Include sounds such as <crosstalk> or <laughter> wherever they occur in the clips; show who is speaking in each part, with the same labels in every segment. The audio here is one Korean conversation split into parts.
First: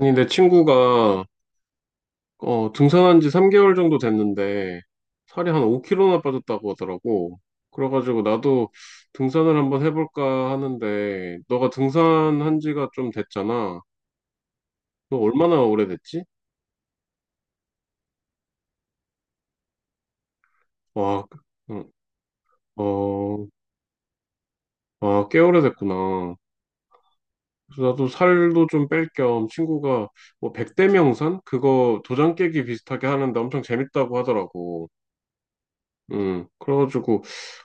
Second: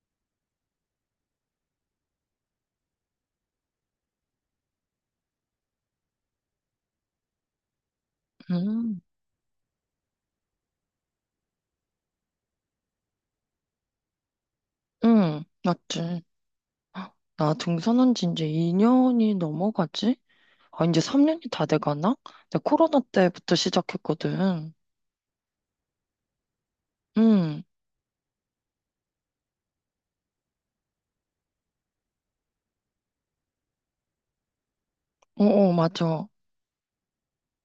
Speaker 1: 아니, 내 친구가 등산한 지 3개월 정도 됐는데 살이 한 5kg나 빠졌다고 하더라고. 그래가지고 나도
Speaker 2: 음,
Speaker 1: 등산을 한번 해볼까 하는데 너가 등산한 지가 좀 됐잖아. 너
Speaker 2: 응,
Speaker 1: 얼마나
Speaker 2: 맞지.
Speaker 1: 오래됐지?
Speaker 2: 나 등산한 지 이제 2년이 넘어가지? 아, 이제
Speaker 1: 와,
Speaker 2: 3년이 다
Speaker 1: 응,
Speaker 2: 돼가나? 내가
Speaker 1: 어,
Speaker 2: 코로나
Speaker 1: 어,
Speaker 2: 때부터 시작했거든.
Speaker 1: 아, 꽤 오래됐구나.
Speaker 2: 응,
Speaker 1: 그래서 나도 살도 좀 뺄 겸 친구가 뭐 백대명산? 그거 도장 깨기 비슷하게 하는데 엄청 재밌다고 하더라고.
Speaker 2: 어, 어, 맞아.
Speaker 1: 음. 그래가지고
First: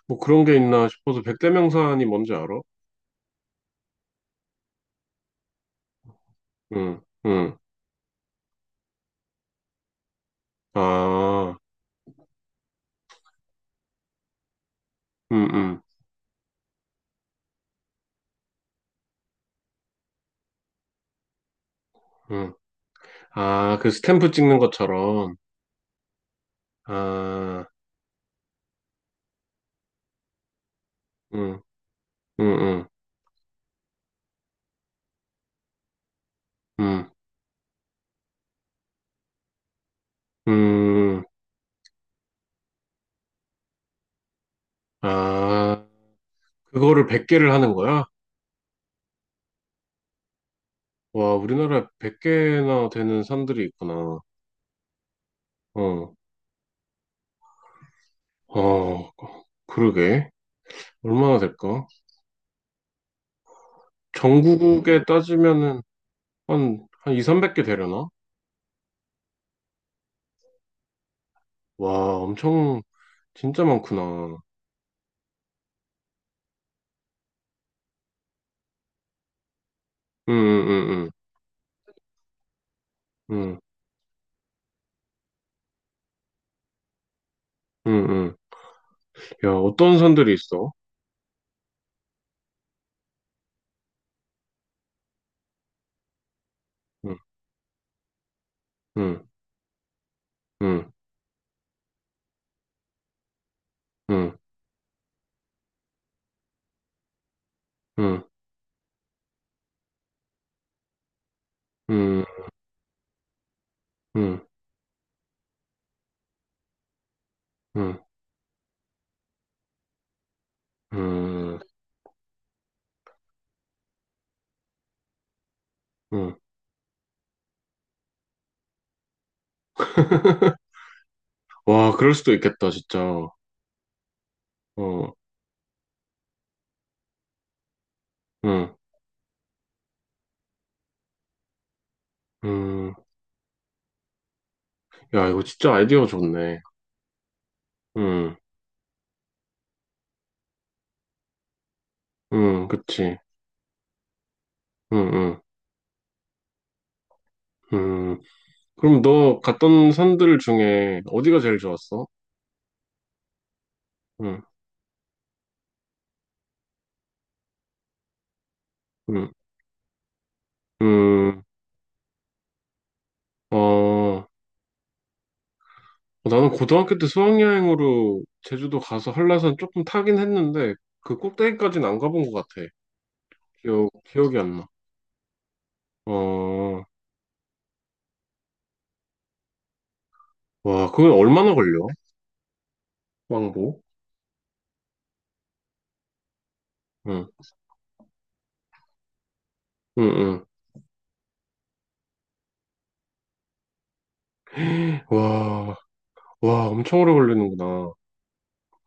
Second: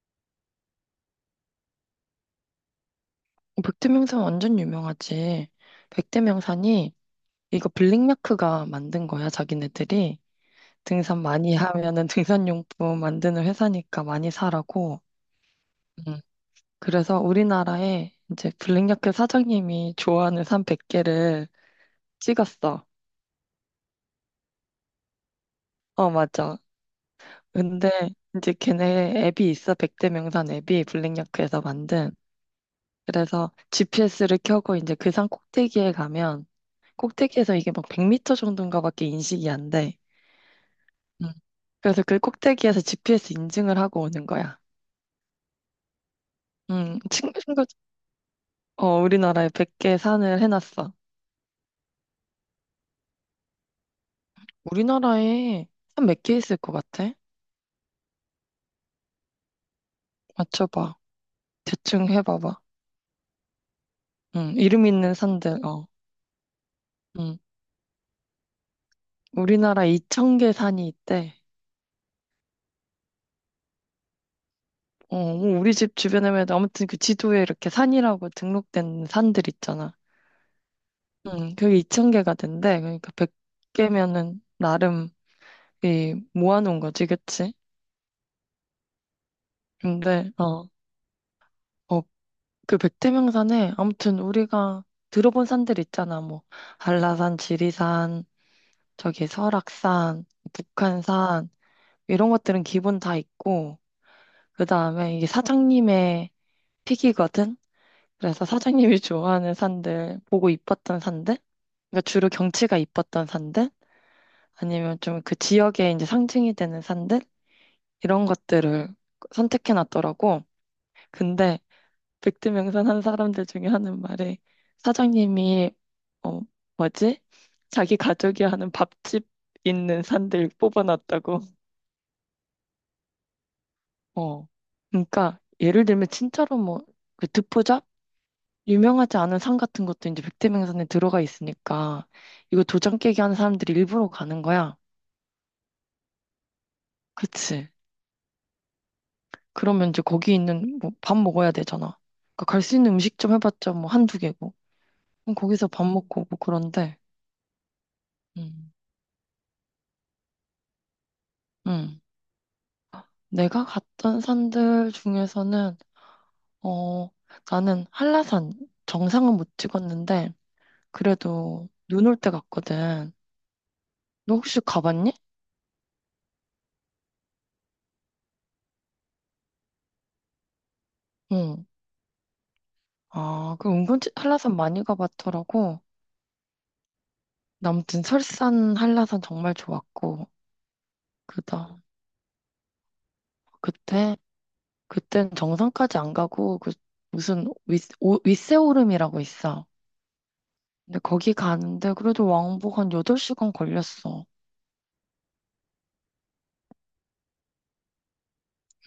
Speaker 1: 뭐 그런 게 있나 싶어서 백대명산이 뭔지 알아?
Speaker 2: 백두명산 완전 유명하지. 백두명산이
Speaker 1: 응, 응.
Speaker 2: 이거 블링마크가 만든 거야, 자기네들이. 등산 많이
Speaker 1: 아,
Speaker 2: 하면은 등산용품 만드는 회사니까 많이 사라고.
Speaker 1: 응, 응,
Speaker 2: 음, 그래서 우리나라에 이제 블링야크 사장님이 좋아하는 산 100개를
Speaker 1: 응.
Speaker 2: 찍었어.
Speaker 1: 아, 그 스탬프 찍는 것처럼.
Speaker 2: 어, 맞아.
Speaker 1: 아,
Speaker 2: 근데 이제 걔네 앱이 있어. 백대 명산 앱이
Speaker 1: 응,
Speaker 2: 블랙야크에서 만든.
Speaker 1: 응, 응,
Speaker 2: 그래서 GPS를 켜고 이제 그 산 꼭대기에 가면
Speaker 1: 응,
Speaker 2: 꼭대기에서 이게 막 100m 정도인가 밖에 인식이 안 돼.
Speaker 1: 응.
Speaker 2: 음. 그래서 그 꼭대기에서 GPS 인증을 하고 오는 거야.
Speaker 1: 아, 그거를
Speaker 2: 친구
Speaker 1: 100개를
Speaker 2: 친구
Speaker 1: 하는 거야?
Speaker 2: 어 우리나라에 100개 산을 해놨어.
Speaker 1: 와, 우리나라에 100개나 되는 산들이 있구나.
Speaker 2: 우리나라에 산
Speaker 1: 어,
Speaker 2: 몇 개 있을 것 같아?
Speaker 1: 어, 그러게.
Speaker 2: 맞춰봐.
Speaker 1: 얼마나 될까?
Speaker 2: 대충 해봐봐. 이름
Speaker 1: 전국에
Speaker 2: 있는 산들.
Speaker 1: 따지면은
Speaker 2: 어.
Speaker 1: 한 2,
Speaker 2: 음.
Speaker 1: 300개 되려나?
Speaker 2: 우리나라 2,000개 산이 있대.
Speaker 1: 와, 엄청, 진짜 많구나.
Speaker 2: 어, 뭐 우리 집 주변에면 아무튼 그 지도에 이렇게 산이라고 등록된 산들 있잖아.
Speaker 1: 응, 응, 응,
Speaker 2: 응, 그게 2천개가 된대. 그러니까
Speaker 1: 응,
Speaker 2: 100개면은 나름 이 모아놓은 거지, 그치?
Speaker 1: 응, 응. 응. 야, 어떤
Speaker 2: 근데,
Speaker 1: 산들이 있어?
Speaker 2: 어, 그 백태명산에 아무튼 우리가 들어본 산들 있잖아. 뭐,
Speaker 1: 응.
Speaker 2: 한라산, 지리산, 저기
Speaker 1: 음,
Speaker 2: 설악산,
Speaker 1: 음,
Speaker 2: 북한산, 이런 것들은 기본 다 있고,
Speaker 1: 음,
Speaker 2: 그 다음에 이게 사장님의 픽이거든?
Speaker 1: 음,
Speaker 2: 그래서 사장님이 좋아하는 산들, 보고 이뻤던 산들, 그러니까
Speaker 1: 음,
Speaker 2: 주로 경치가 이뻤던 산들,
Speaker 1: 음,
Speaker 2: 아니면 좀 그 지역의 이제 상징이 되는 산들,
Speaker 1: 음,
Speaker 2: 이런 것들을 선택해 놨더라고. 근데
Speaker 1: 음,
Speaker 2: 백두명산 한 사람들 중에 하는 말이 사장님이,
Speaker 1: 음.
Speaker 2: 어, 뭐지? 자기 가족이 하는 밥집 있는 산들
Speaker 1: <laughs>
Speaker 2: 뽑아놨다고.
Speaker 1: 와, 그럴 수도 있겠다, 진짜. 어,
Speaker 2: 어. 그러니까 예를 들면 진짜로 뭐, 그 듣보잡?
Speaker 1: 음,
Speaker 2: 유명하지 않은 산 같은 것도 이제 백태명산에 들어가 있으니까 이거
Speaker 1: 음.
Speaker 2: 도장 깨기 하는 사람들이 일부러 가는 거야.
Speaker 1: 야, 이거 진짜 아이디어 좋네.
Speaker 2: 그치.
Speaker 1: 음,
Speaker 2: 그러면 이제 거기 있는 뭐 밥 먹어야 되잖아. 그러니까 갈 수 있는
Speaker 1: 그치.
Speaker 2: 음식점 해봤자 뭐 한두 개고.
Speaker 1: 음,
Speaker 2: 그럼
Speaker 1: 음,
Speaker 2: 거기서 밥 먹고 오고 그런데,
Speaker 1: 음.
Speaker 2: 음,
Speaker 1: 그럼 너 갔던 산들 중에 어디가 제일
Speaker 2: 음.
Speaker 1: 좋았어?
Speaker 2: 내가 갔던
Speaker 1: 음,
Speaker 2: 산들 중에서는, 어, 나는 한라산
Speaker 1: 음,
Speaker 2: 정상은 못 찍었는데,
Speaker 1: 음.
Speaker 2: 그래도 눈 올 때 갔거든.
Speaker 1: 어,
Speaker 2: 너 혹시 가봤니?
Speaker 1: 나는 고등학교 때 수학여행으로 제주도 가서 한라산 조금 타긴 했는데, 그
Speaker 2: 응.
Speaker 1: 꼭대기까지는 안 가본 것 같아.
Speaker 2: 아, 그
Speaker 1: 기억,
Speaker 2: 은근
Speaker 1: 기억이
Speaker 2: 한라산
Speaker 1: 안 나.
Speaker 2: 많이 가봤더라고.
Speaker 1: 어,
Speaker 2: 아무튼 설산, 한라산 정말 좋았고,
Speaker 1: 와, 그건 얼마나
Speaker 2: 그다,
Speaker 1: 걸려? 왕복?
Speaker 2: 그때, 그땐 정상까지 안 가고, 그,
Speaker 1: 응,
Speaker 2: 윗세오름이라고 있어.
Speaker 1: 응, 응.
Speaker 2: 근데 거기 가는데 그래도 왕복 한 8시간 걸렸어.
Speaker 1: 와, 와, 엄청 오래 걸리는구나.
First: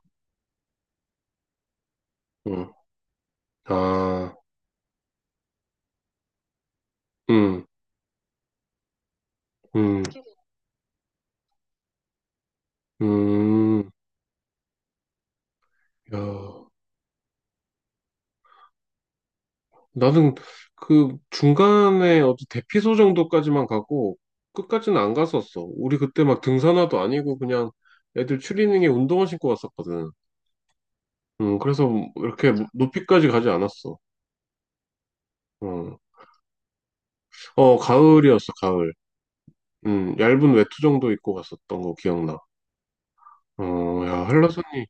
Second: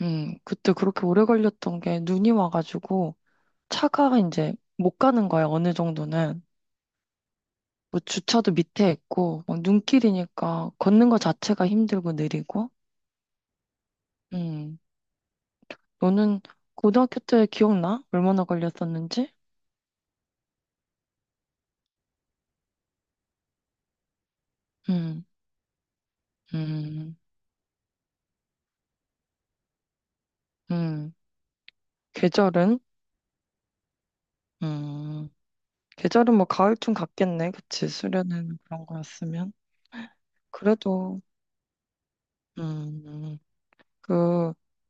Speaker 2: 그때 그렇게 오래 걸렸던 게 눈이
Speaker 1: 응,
Speaker 2: 와가지고, 차가
Speaker 1: 아,
Speaker 2: 이제 못 가는 거야, 어느 정도는.
Speaker 1: 응,
Speaker 2: 뭐 주차도 밑에 있고, 막
Speaker 1: 응,
Speaker 2: 눈길이니까 걷는 거 자체가 힘들고 느리고.
Speaker 1: 응.
Speaker 2: 음,
Speaker 1: 야,
Speaker 2: 너는 고등학교 때 기억나? 얼마나 걸렸었는지?
Speaker 1: 나는 그 중간에 어디 대피소 정도까지만 가고 끝까지는 안
Speaker 2: 음.
Speaker 1: 갔었어. 우리 그때 막 등산화도
Speaker 2: 음,
Speaker 1: 아니고 그냥 애들 추리닝에 운동화 신고 갔었거든.
Speaker 2: 음,
Speaker 1: 응, 그래서 이렇게
Speaker 2: 계절은?
Speaker 1: 높이까지 가지 않았어.
Speaker 2: 음,
Speaker 1: 응.
Speaker 2: 계절은 뭐 가을쯤 갔겠네.
Speaker 1: 어,
Speaker 2: 그치?
Speaker 1: 가을이었어,
Speaker 2: 수련회는 그런
Speaker 1: 가을.
Speaker 2: 거였으면.
Speaker 1: 응, 얇은 외투 정도
Speaker 2: 그래도,
Speaker 1: 입고 갔었던 거 기억나.
Speaker 2: 음,
Speaker 1: 어, 야,
Speaker 2: 그,
Speaker 1: 한라산이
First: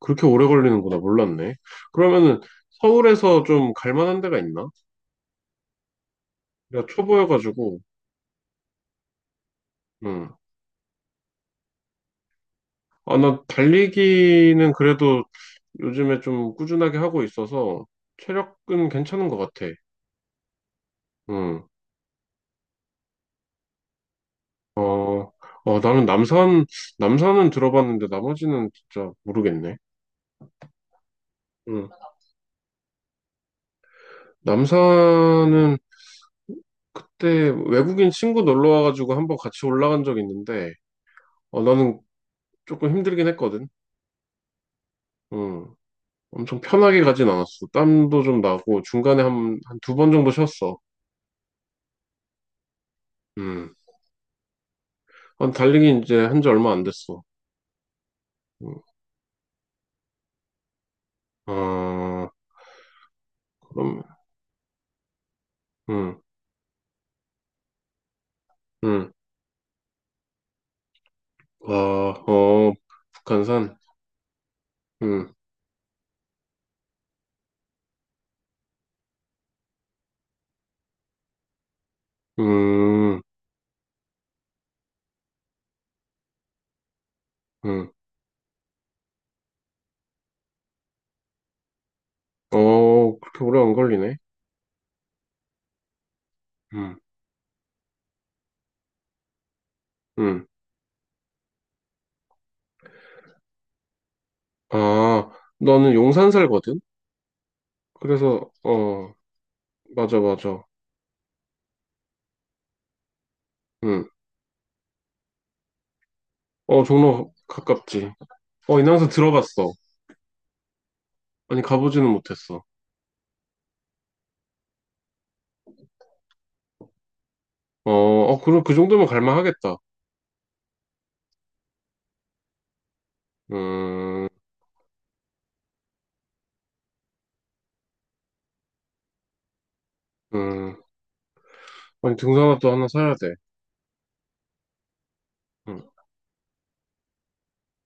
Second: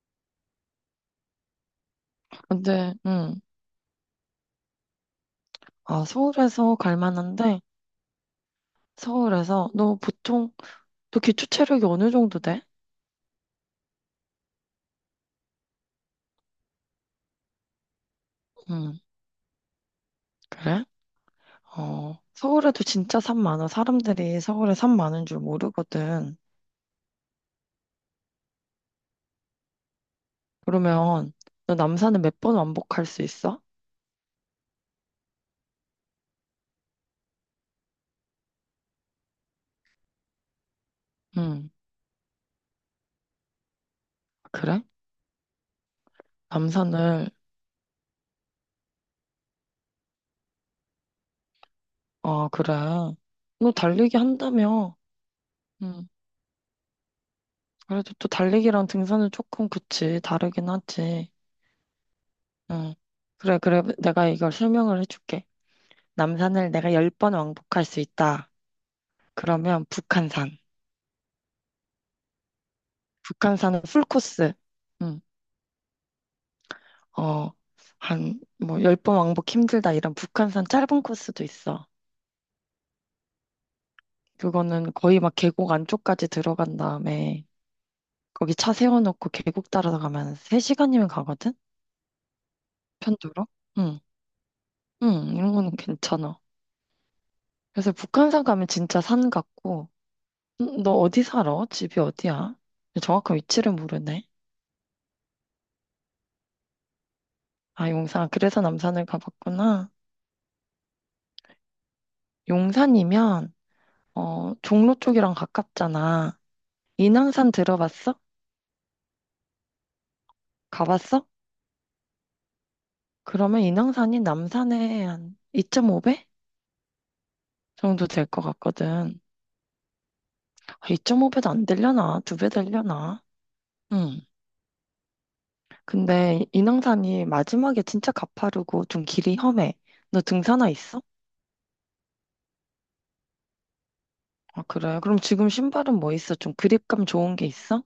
Speaker 1: 그렇게 오래 걸리는구나. 몰랐네. 그러면은
Speaker 2: 근데,
Speaker 1: 서울에서 좀 갈만한 데가 있나?
Speaker 2: 아, 서울에서
Speaker 1: 내가
Speaker 2: 갈 만한데,
Speaker 1: 초보여가지고,
Speaker 2: 서울에서, 너
Speaker 1: 응.
Speaker 2: 보통, 너 기초 체력이 어느 정도 돼?
Speaker 1: 아, 나 달리기는 그래도 요즘에 좀 꾸준하게 하고 있어서 체력은
Speaker 2: 음,
Speaker 1: 괜찮은 것 같아.
Speaker 2: 그래?
Speaker 1: 응.
Speaker 2: 어, 서울에도 진짜 산 많아. 사람들이 서울에 산 많은
Speaker 1: 어,
Speaker 2: 줄
Speaker 1: 어, 나는
Speaker 2: 모르거든.
Speaker 1: 남산, 남산은 들어봤는데 나머지는 진짜 모르겠네.
Speaker 2: 그러면, 너
Speaker 1: 응.
Speaker 2: 남산을 몇 번 왕복할 수 있어?
Speaker 1: 남산은 그때 외국인 친구 놀러 와가지고 한번 같이 올라간 적이 있는데, 어,
Speaker 2: 음,
Speaker 1: 나는 조금 힘들긴 했거든.
Speaker 2: 그래?
Speaker 1: 응. 엄청 편하게 가진
Speaker 2: 남산을
Speaker 1: 않았어. 땀도 좀 나고 중간에 한 두 번 정도 쉬었어.
Speaker 2: 아, 그래. 너
Speaker 1: 음.
Speaker 2: 달리기 한다며?
Speaker 1: 한 달리기
Speaker 2: 응.
Speaker 1: 이제 한지 얼마 안 됐어.
Speaker 2: 그래도 또
Speaker 1: 음.
Speaker 2: 달리기랑 등산은 조금 그치. 다르긴 하지.
Speaker 1: 아,
Speaker 2: 응. 그래, 그래.
Speaker 1: 그럼,
Speaker 2: 내가 이걸 설명을 해줄게.
Speaker 1: 음,
Speaker 2: 남산을 내가 10번 왕복할 수 있다.
Speaker 1: 음.
Speaker 2: 그러면 북한산.
Speaker 1: 아, 어, 북한산?
Speaker 2: 북한산은 풀코스. 응.
Speaker 1: 음,
Speaker 2: 어, 한, 뭐, 10번 왕복 힘들다. 이런 북한산 짧은 코스도 있어.
Speaker 1: 음,
Speaker 2: 그거는 거의 막 계곡 안쪽까지 들어간 다음에
Speaker 1: 음.
Speaker 2: 거기 차 세워놓고 계곡 따라가면 3시간이면 가거든?
Speaker 1: 어, 그렇게
Speaker 2: 편도로?
Speaker 1: 오래 안 걸리네.
Speaker 2: 응, 이런 거는 괜찮아.
Speaker 1: 음,
Speaker 2: 그래서 북한산 가면 진짜 산 같고,
Speaker 1: 음.
Speaker 2: 너 어디 살아? 집이 어디야? 정확한 위치를 모르네.
Speaker 1: 아, 너는 용산 살거든?
Speaker 2: 아, 용산.
Speaker 1: 그래서,
Speaker 2: 그래서 남산을
Speaker 1: 어,
Speaker 2: 가봤구나.
Speaker 1: 맞아, 맞아.
Speaker 2: 용산이면,
Speaker 1: 음.
Speaker 2: 종로 쪽이랑 가깝잖아.
Speaker 1: 어, 종로
Speaker 2: 인왕산
Speaker 1: 가깝지.
Speaker 2: 들어봤어?
Speaker 1: 어, 인왕산 들어봤어.
Speaker 2: 가봤어?
Speaker 1: 아니, 가보지는 못했어.
Speaker 2: 그러면 인왕산이 남산의 한 2.5배
Speaker 1: 어,
Speaker 2: 정도 될
Speaker 1: 어,
Speaker 2: 것
Speaker 1: 그럼 그 정도면
Speaker 2: 같거든.
Speaker 1: 갈만하겠다.
Speaker 2: 아, 2.5배도 안 되려나? 2배 되려나? 응.
Speaker 1: 음,
Speaker 2: 근데 인왕산이 마지막에 진짜 가파르고 좀 길이 험해. 너 등산화
Speaker 1: 음.
Speaker 2: 있어?
Speaker 1: 아니, 등산화도 하나 사야 돼.
Speaker 2: 아, 그래. 그럼 지금
Speaker 1: 응.
Speaker 2: 신발은 뭐 있어? 좀 그립감 좋은 게 있어?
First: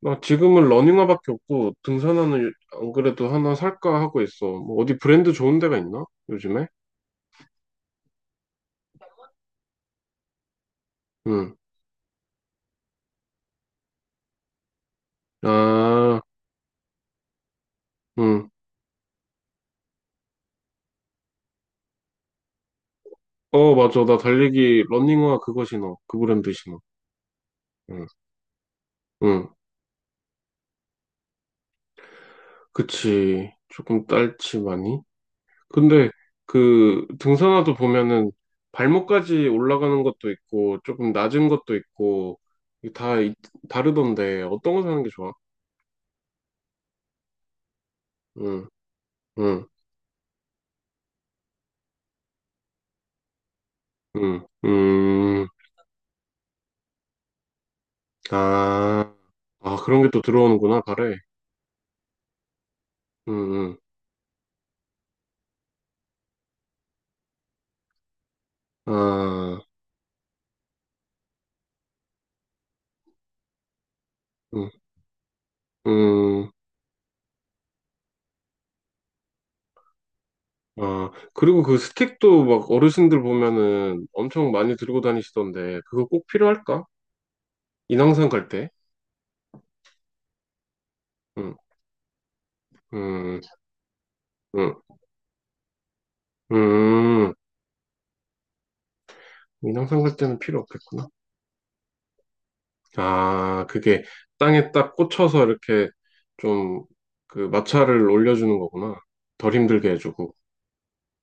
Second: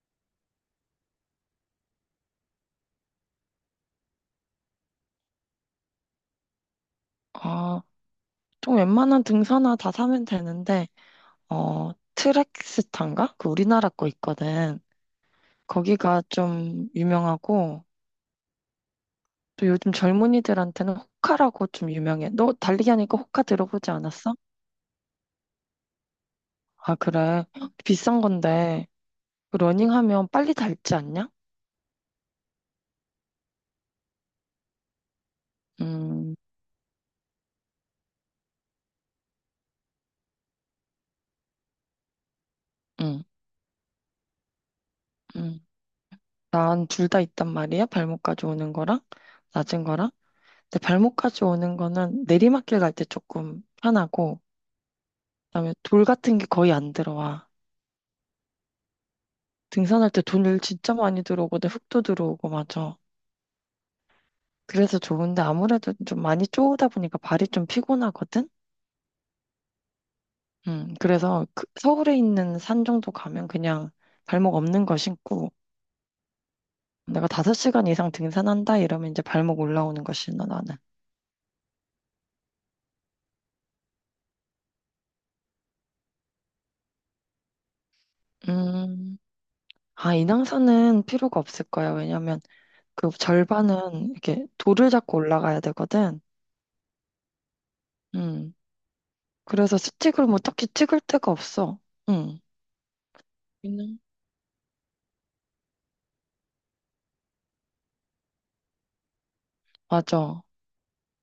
Speaker 1: 나 지금은 러닝화밖에 없고, 등산화는 안 그래도 하나 살까 하고 있어. 뭐 어디 브랜드 좋은 데가 있나? 요즘에?
Speaker 2: 아, 좀 웬만한 등산화 다 사면 되는데,
Speaker 1: 응.
Speaker 2: 어, 트랙스타인가? 그 우리나라 거 있거든.
Speaker 1: 아,
Speaker 2: 거기가 좀 유명하고,
Speaker 1: 응.
Speaker 2: 또 요즘 젊은이들한테는 호카라고 좀 유명해. 너 달리기 하니까 호카
Speaker 1: 어,
Speaker 2: 들어보지
Speaker 1: 맞아. 나
Speaker 2: 않았어?
Speaker 1: 달리기 러닝화 그거 신어. 그 브랜드 신어.
Speaker 2: 아, 그래. <gasps> 헉,
Speaker 1: 응,
Speaker 2: 비싼 건데,
Speaker 1: 응.
Speaker 2: 그 러닝하면 빨리 닳지 않냐?
Speaker 1: 그치. 조금 딸치 많이. 근데
Speaker 2: 음,
Speaker 1: 그 등산화도 보면은 발목까지 올라가는 것도 있고, 조금 낮은 것도 있고, 이게 다
Speaker 2: 음,
Speaker 1: 다르던데, 어떤 거 사는 게 좋아?
Speaker 2: 음. 난 둘 다 있단 말이야. 발목까지
Speaker 1: 응.
Speaker 2: 오는 거랑,
Speaker 1: 응,
Speaker 2: 낮은 거랑. 근데 발목까지 오는 거는 내리막길 갈 때 조금 편하고,
Speaker 1: 응,
Speaker 2: 그다음에 돌 같은 게 거의 안 들어와.
Speaker 1: 아, 아, 그런 게
Speaker 2: 등산할
Speaker 1: 또
Speaker 2: 때 돌
Speaker 1: 들어오는구나,
Speaker 2: 진짜
Speaker 1: 발에.
Speaker 2: 많이 들어오거든. 흙도 들어오고, 맞아.
Speaker 1: 응,
Speaker 2: 그래서 좋은데 아무래도 좀 많이 쪼다 보니까 발이 좀 피곤하거든?
Speaker 1: 응, 아,
Speaker 2: 그래서 그 서울에 있는 산 정도 가면 그냥 발목
Speaker 1: 응,
Speaker 2: 없는 거 신고,
Speaker 1: 응,
Speaker 2: 내가 5시간 이상 등산한다 이러면 이제 발목 올라오는 거 신어, 나는.
Speaker 1: 아, 그리고 그 스틱도 막 어르신들 보면은 엄청 많이 들고 다니시던데, 그거 꼭 필요할까? 인왕산 갈 때?
Speaker 2: 음, 아, 인왕산은 필요가
Speaker 1: 응,
Speaker 2: 없을 거야. 왜냐면 그
Speaker 1: 응,
Speaker 2: 절반은 이렇게
Speaker 1: 응,
Speaker 2: 돌을 잡고 올라가야 되거든.
Speaker 1: 응,
Speaker 2: 음. 그래서
Speaker 1: 인왕산 갈
Speaker 2: 스틱으로
Speaker 1: 때는
Speaker 2: 뭐
Speaker 1: 필요
Speaker 2: 딱히 찍을
Speaker 1: 없겠구나.
Speaker 2: 데가 없어. 음.
Speaker 1: 아,
Speaker 2: 그냥
Speaker 1: 그게 땅에 딱 꽂혀서 이렇게 좀 그 마찰을 올려주는 거구나. 덜 힘들게 해주고.
Speaker 2: 맞아.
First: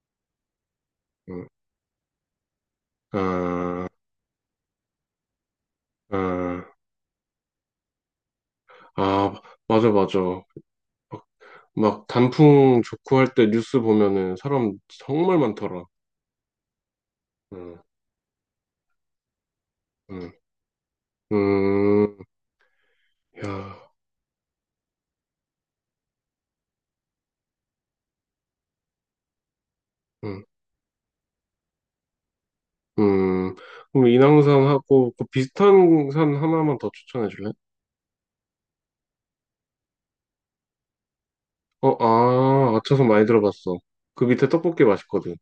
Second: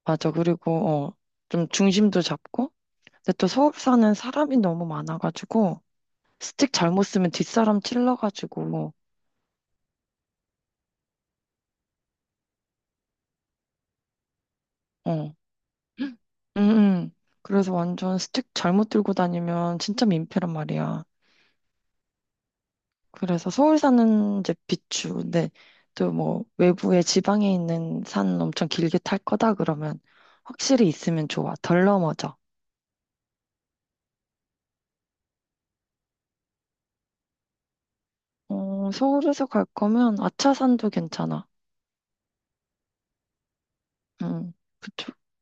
Speaker 2: 맞아. 그리고,
Speaker 1: 응,
Speaker 2: 좀 중심도 잡고. 근데 또 서울
Speaker 1: 아,
Speaker 2: 사는 사람이 너무 많아가지고,
Speaker 1: 아.
Speaker 2: 스틱 잘못 쓰면 뒷사람 찔러가지고,
Speaker 1: 아, 맞아, 맞아. 막, 막 단풍 좋고 할 때 뉴스 보면은 사람
Speaker 2: 어.
Speaker 1: 정말 많더라.
Speaker 2: <gasps> 응, 응. 그래서
Speaker 1: 응,
Speaker 2: 완전 스틱 잘못 들고 다니면 진짜
Speaker 1: 응,
Speaker 2: 민폐란 말이야.
Speaker 1: 음,
Speaker 2: 그래서 서울
Speaker 1: 야,
Speaker 2: 사는 이제 비추. 근데 또 뭐, 외부에 지방에 있는 산 엄청 길게 탈 거다 그러면
Speaker 1: 응,
Speaker 2: 확실히 있으면 좋아. 덜 넘어져.
Speaker 1: 음. 그럼 인왕산하고 그 비슷한 산 하나만 더 추천해 줄래?
Speaker 2: 어, 서울에서 갈 거면 아차산도 괜찮아.
Speaker 1: 어, 아, 아차산 많이 들어봤어. 그 밑에
Speaker 2: 응.
Speaker 1: 떡볶이
Speaker 2: 그쵸.
Speaker 1: 맛있거든.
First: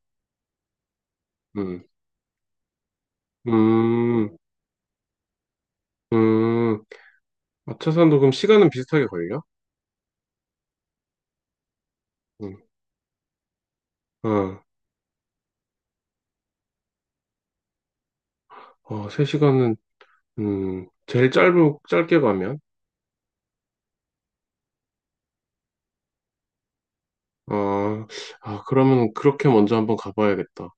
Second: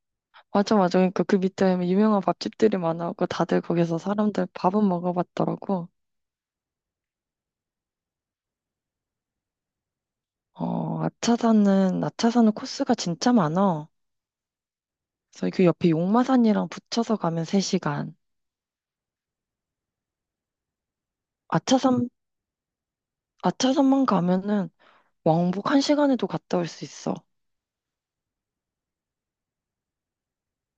Speaker 2: 맞아, 맞아. 그러니까 그 밑에
Speaker 1: 응,
Speaker 2: 유명한 밥집들이 많아갖고 다들 거기서
Speaker 1: 음,
Speaker 2: 사람들 밥은 먹어봤더라고.
Speaker 1: 음. 아차산도 그럼 시간은 비슷하게 걸려?
Speaker 2: 어, 아차산은
Speaker 1: 응,
Speaker 2: 코스가 진짜 많아.
Speaker 1: 어,
Speaker 2: 그래서 그 옆에 용마산이랑 붙여서 가면 3시간.
Speaker 1: 어, 3시간은, 제일 짧은,
Speaker 2: 아차산,
Speaker 1: 짧게 가면?
Speaker 2: 아차산만 가면은 왕복 1시간에도 갔다 올 수 있어.
Speaker 1: 아, 아, 그러면 그렇게 먼저 한번 가봐야겠다.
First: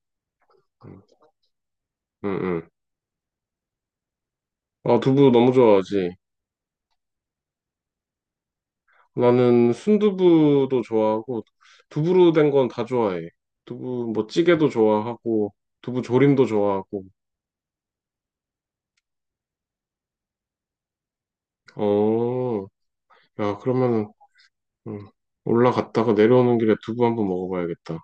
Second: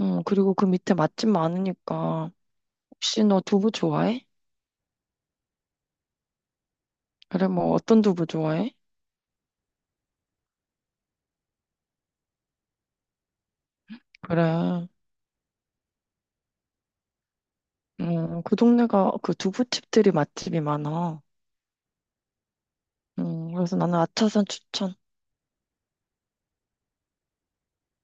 Speaker 2: 응, 그리고 그 밑에
Speaker 1: 응,
Speaker 2: 맛집 많으니까.
Speaker 1: 응. 응.
Speaker 2: 혹시 너 두부 좋아해?
Speaker 1: 아, 두부 너무 좋아하지.
Speaker 2: 그래, 뭐 어떤 두부 좋아해?
Speaker 1: 나는 순두부도 좋아하고, 두부로 된 건 다 좋아해. 두부, 뭐, 찌개도
Speaker 2: 그래.
Speaker 1: 좋아하고, 두부 조림도 좋아하고.
Speaker 2: 그 동네가 그 두부집들이 맛집이 많아.
Speaker 1: 어, 야,
Speaker 2: 그래서 나는
Speaker 1: 그러면은,
Speaker 2: 아차산 추천.
Speaker 1: 음, 올라갔다가 내려오는 길에 두부 한번 먹어봐야겠다.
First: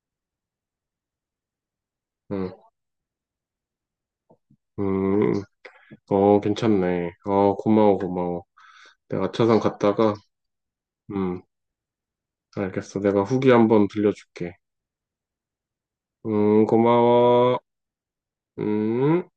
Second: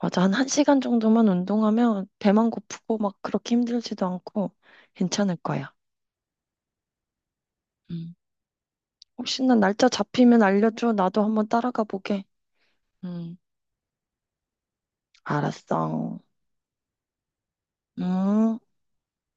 Speaker 2: 맞아. 한 1시간 정도만 운동하면 배만
Speaker 1: 응,
Speaker 2: 고프고 막 그렇게 힘들지도 않고 괜찮을
Speaker 1: 음,
Speaker 2: 거야.
Speaker 1: 어, 괜찮네. 어, 고마워,
Speaker 2: 음.
Speaker 1: 고마워. 내가
Speaker 2: 혹시나
Speaker 1: 아차산
Speaker 2: 날짜
Speaker 1: 갔다가,
Speaker 2: 잡히면 알려줘. 나도
Speaker 1: 음,
Speaker 2: 한번 따라가 보게.
Speaker 1: 알겠어. 내가
Speaker 2: 음,
Speaker 1: 후기 한번 들려줄게.
Speaker 2: 알았어.
Speaker 1: 고마워.
Speaker 2: 음.
Speaker 1: 음.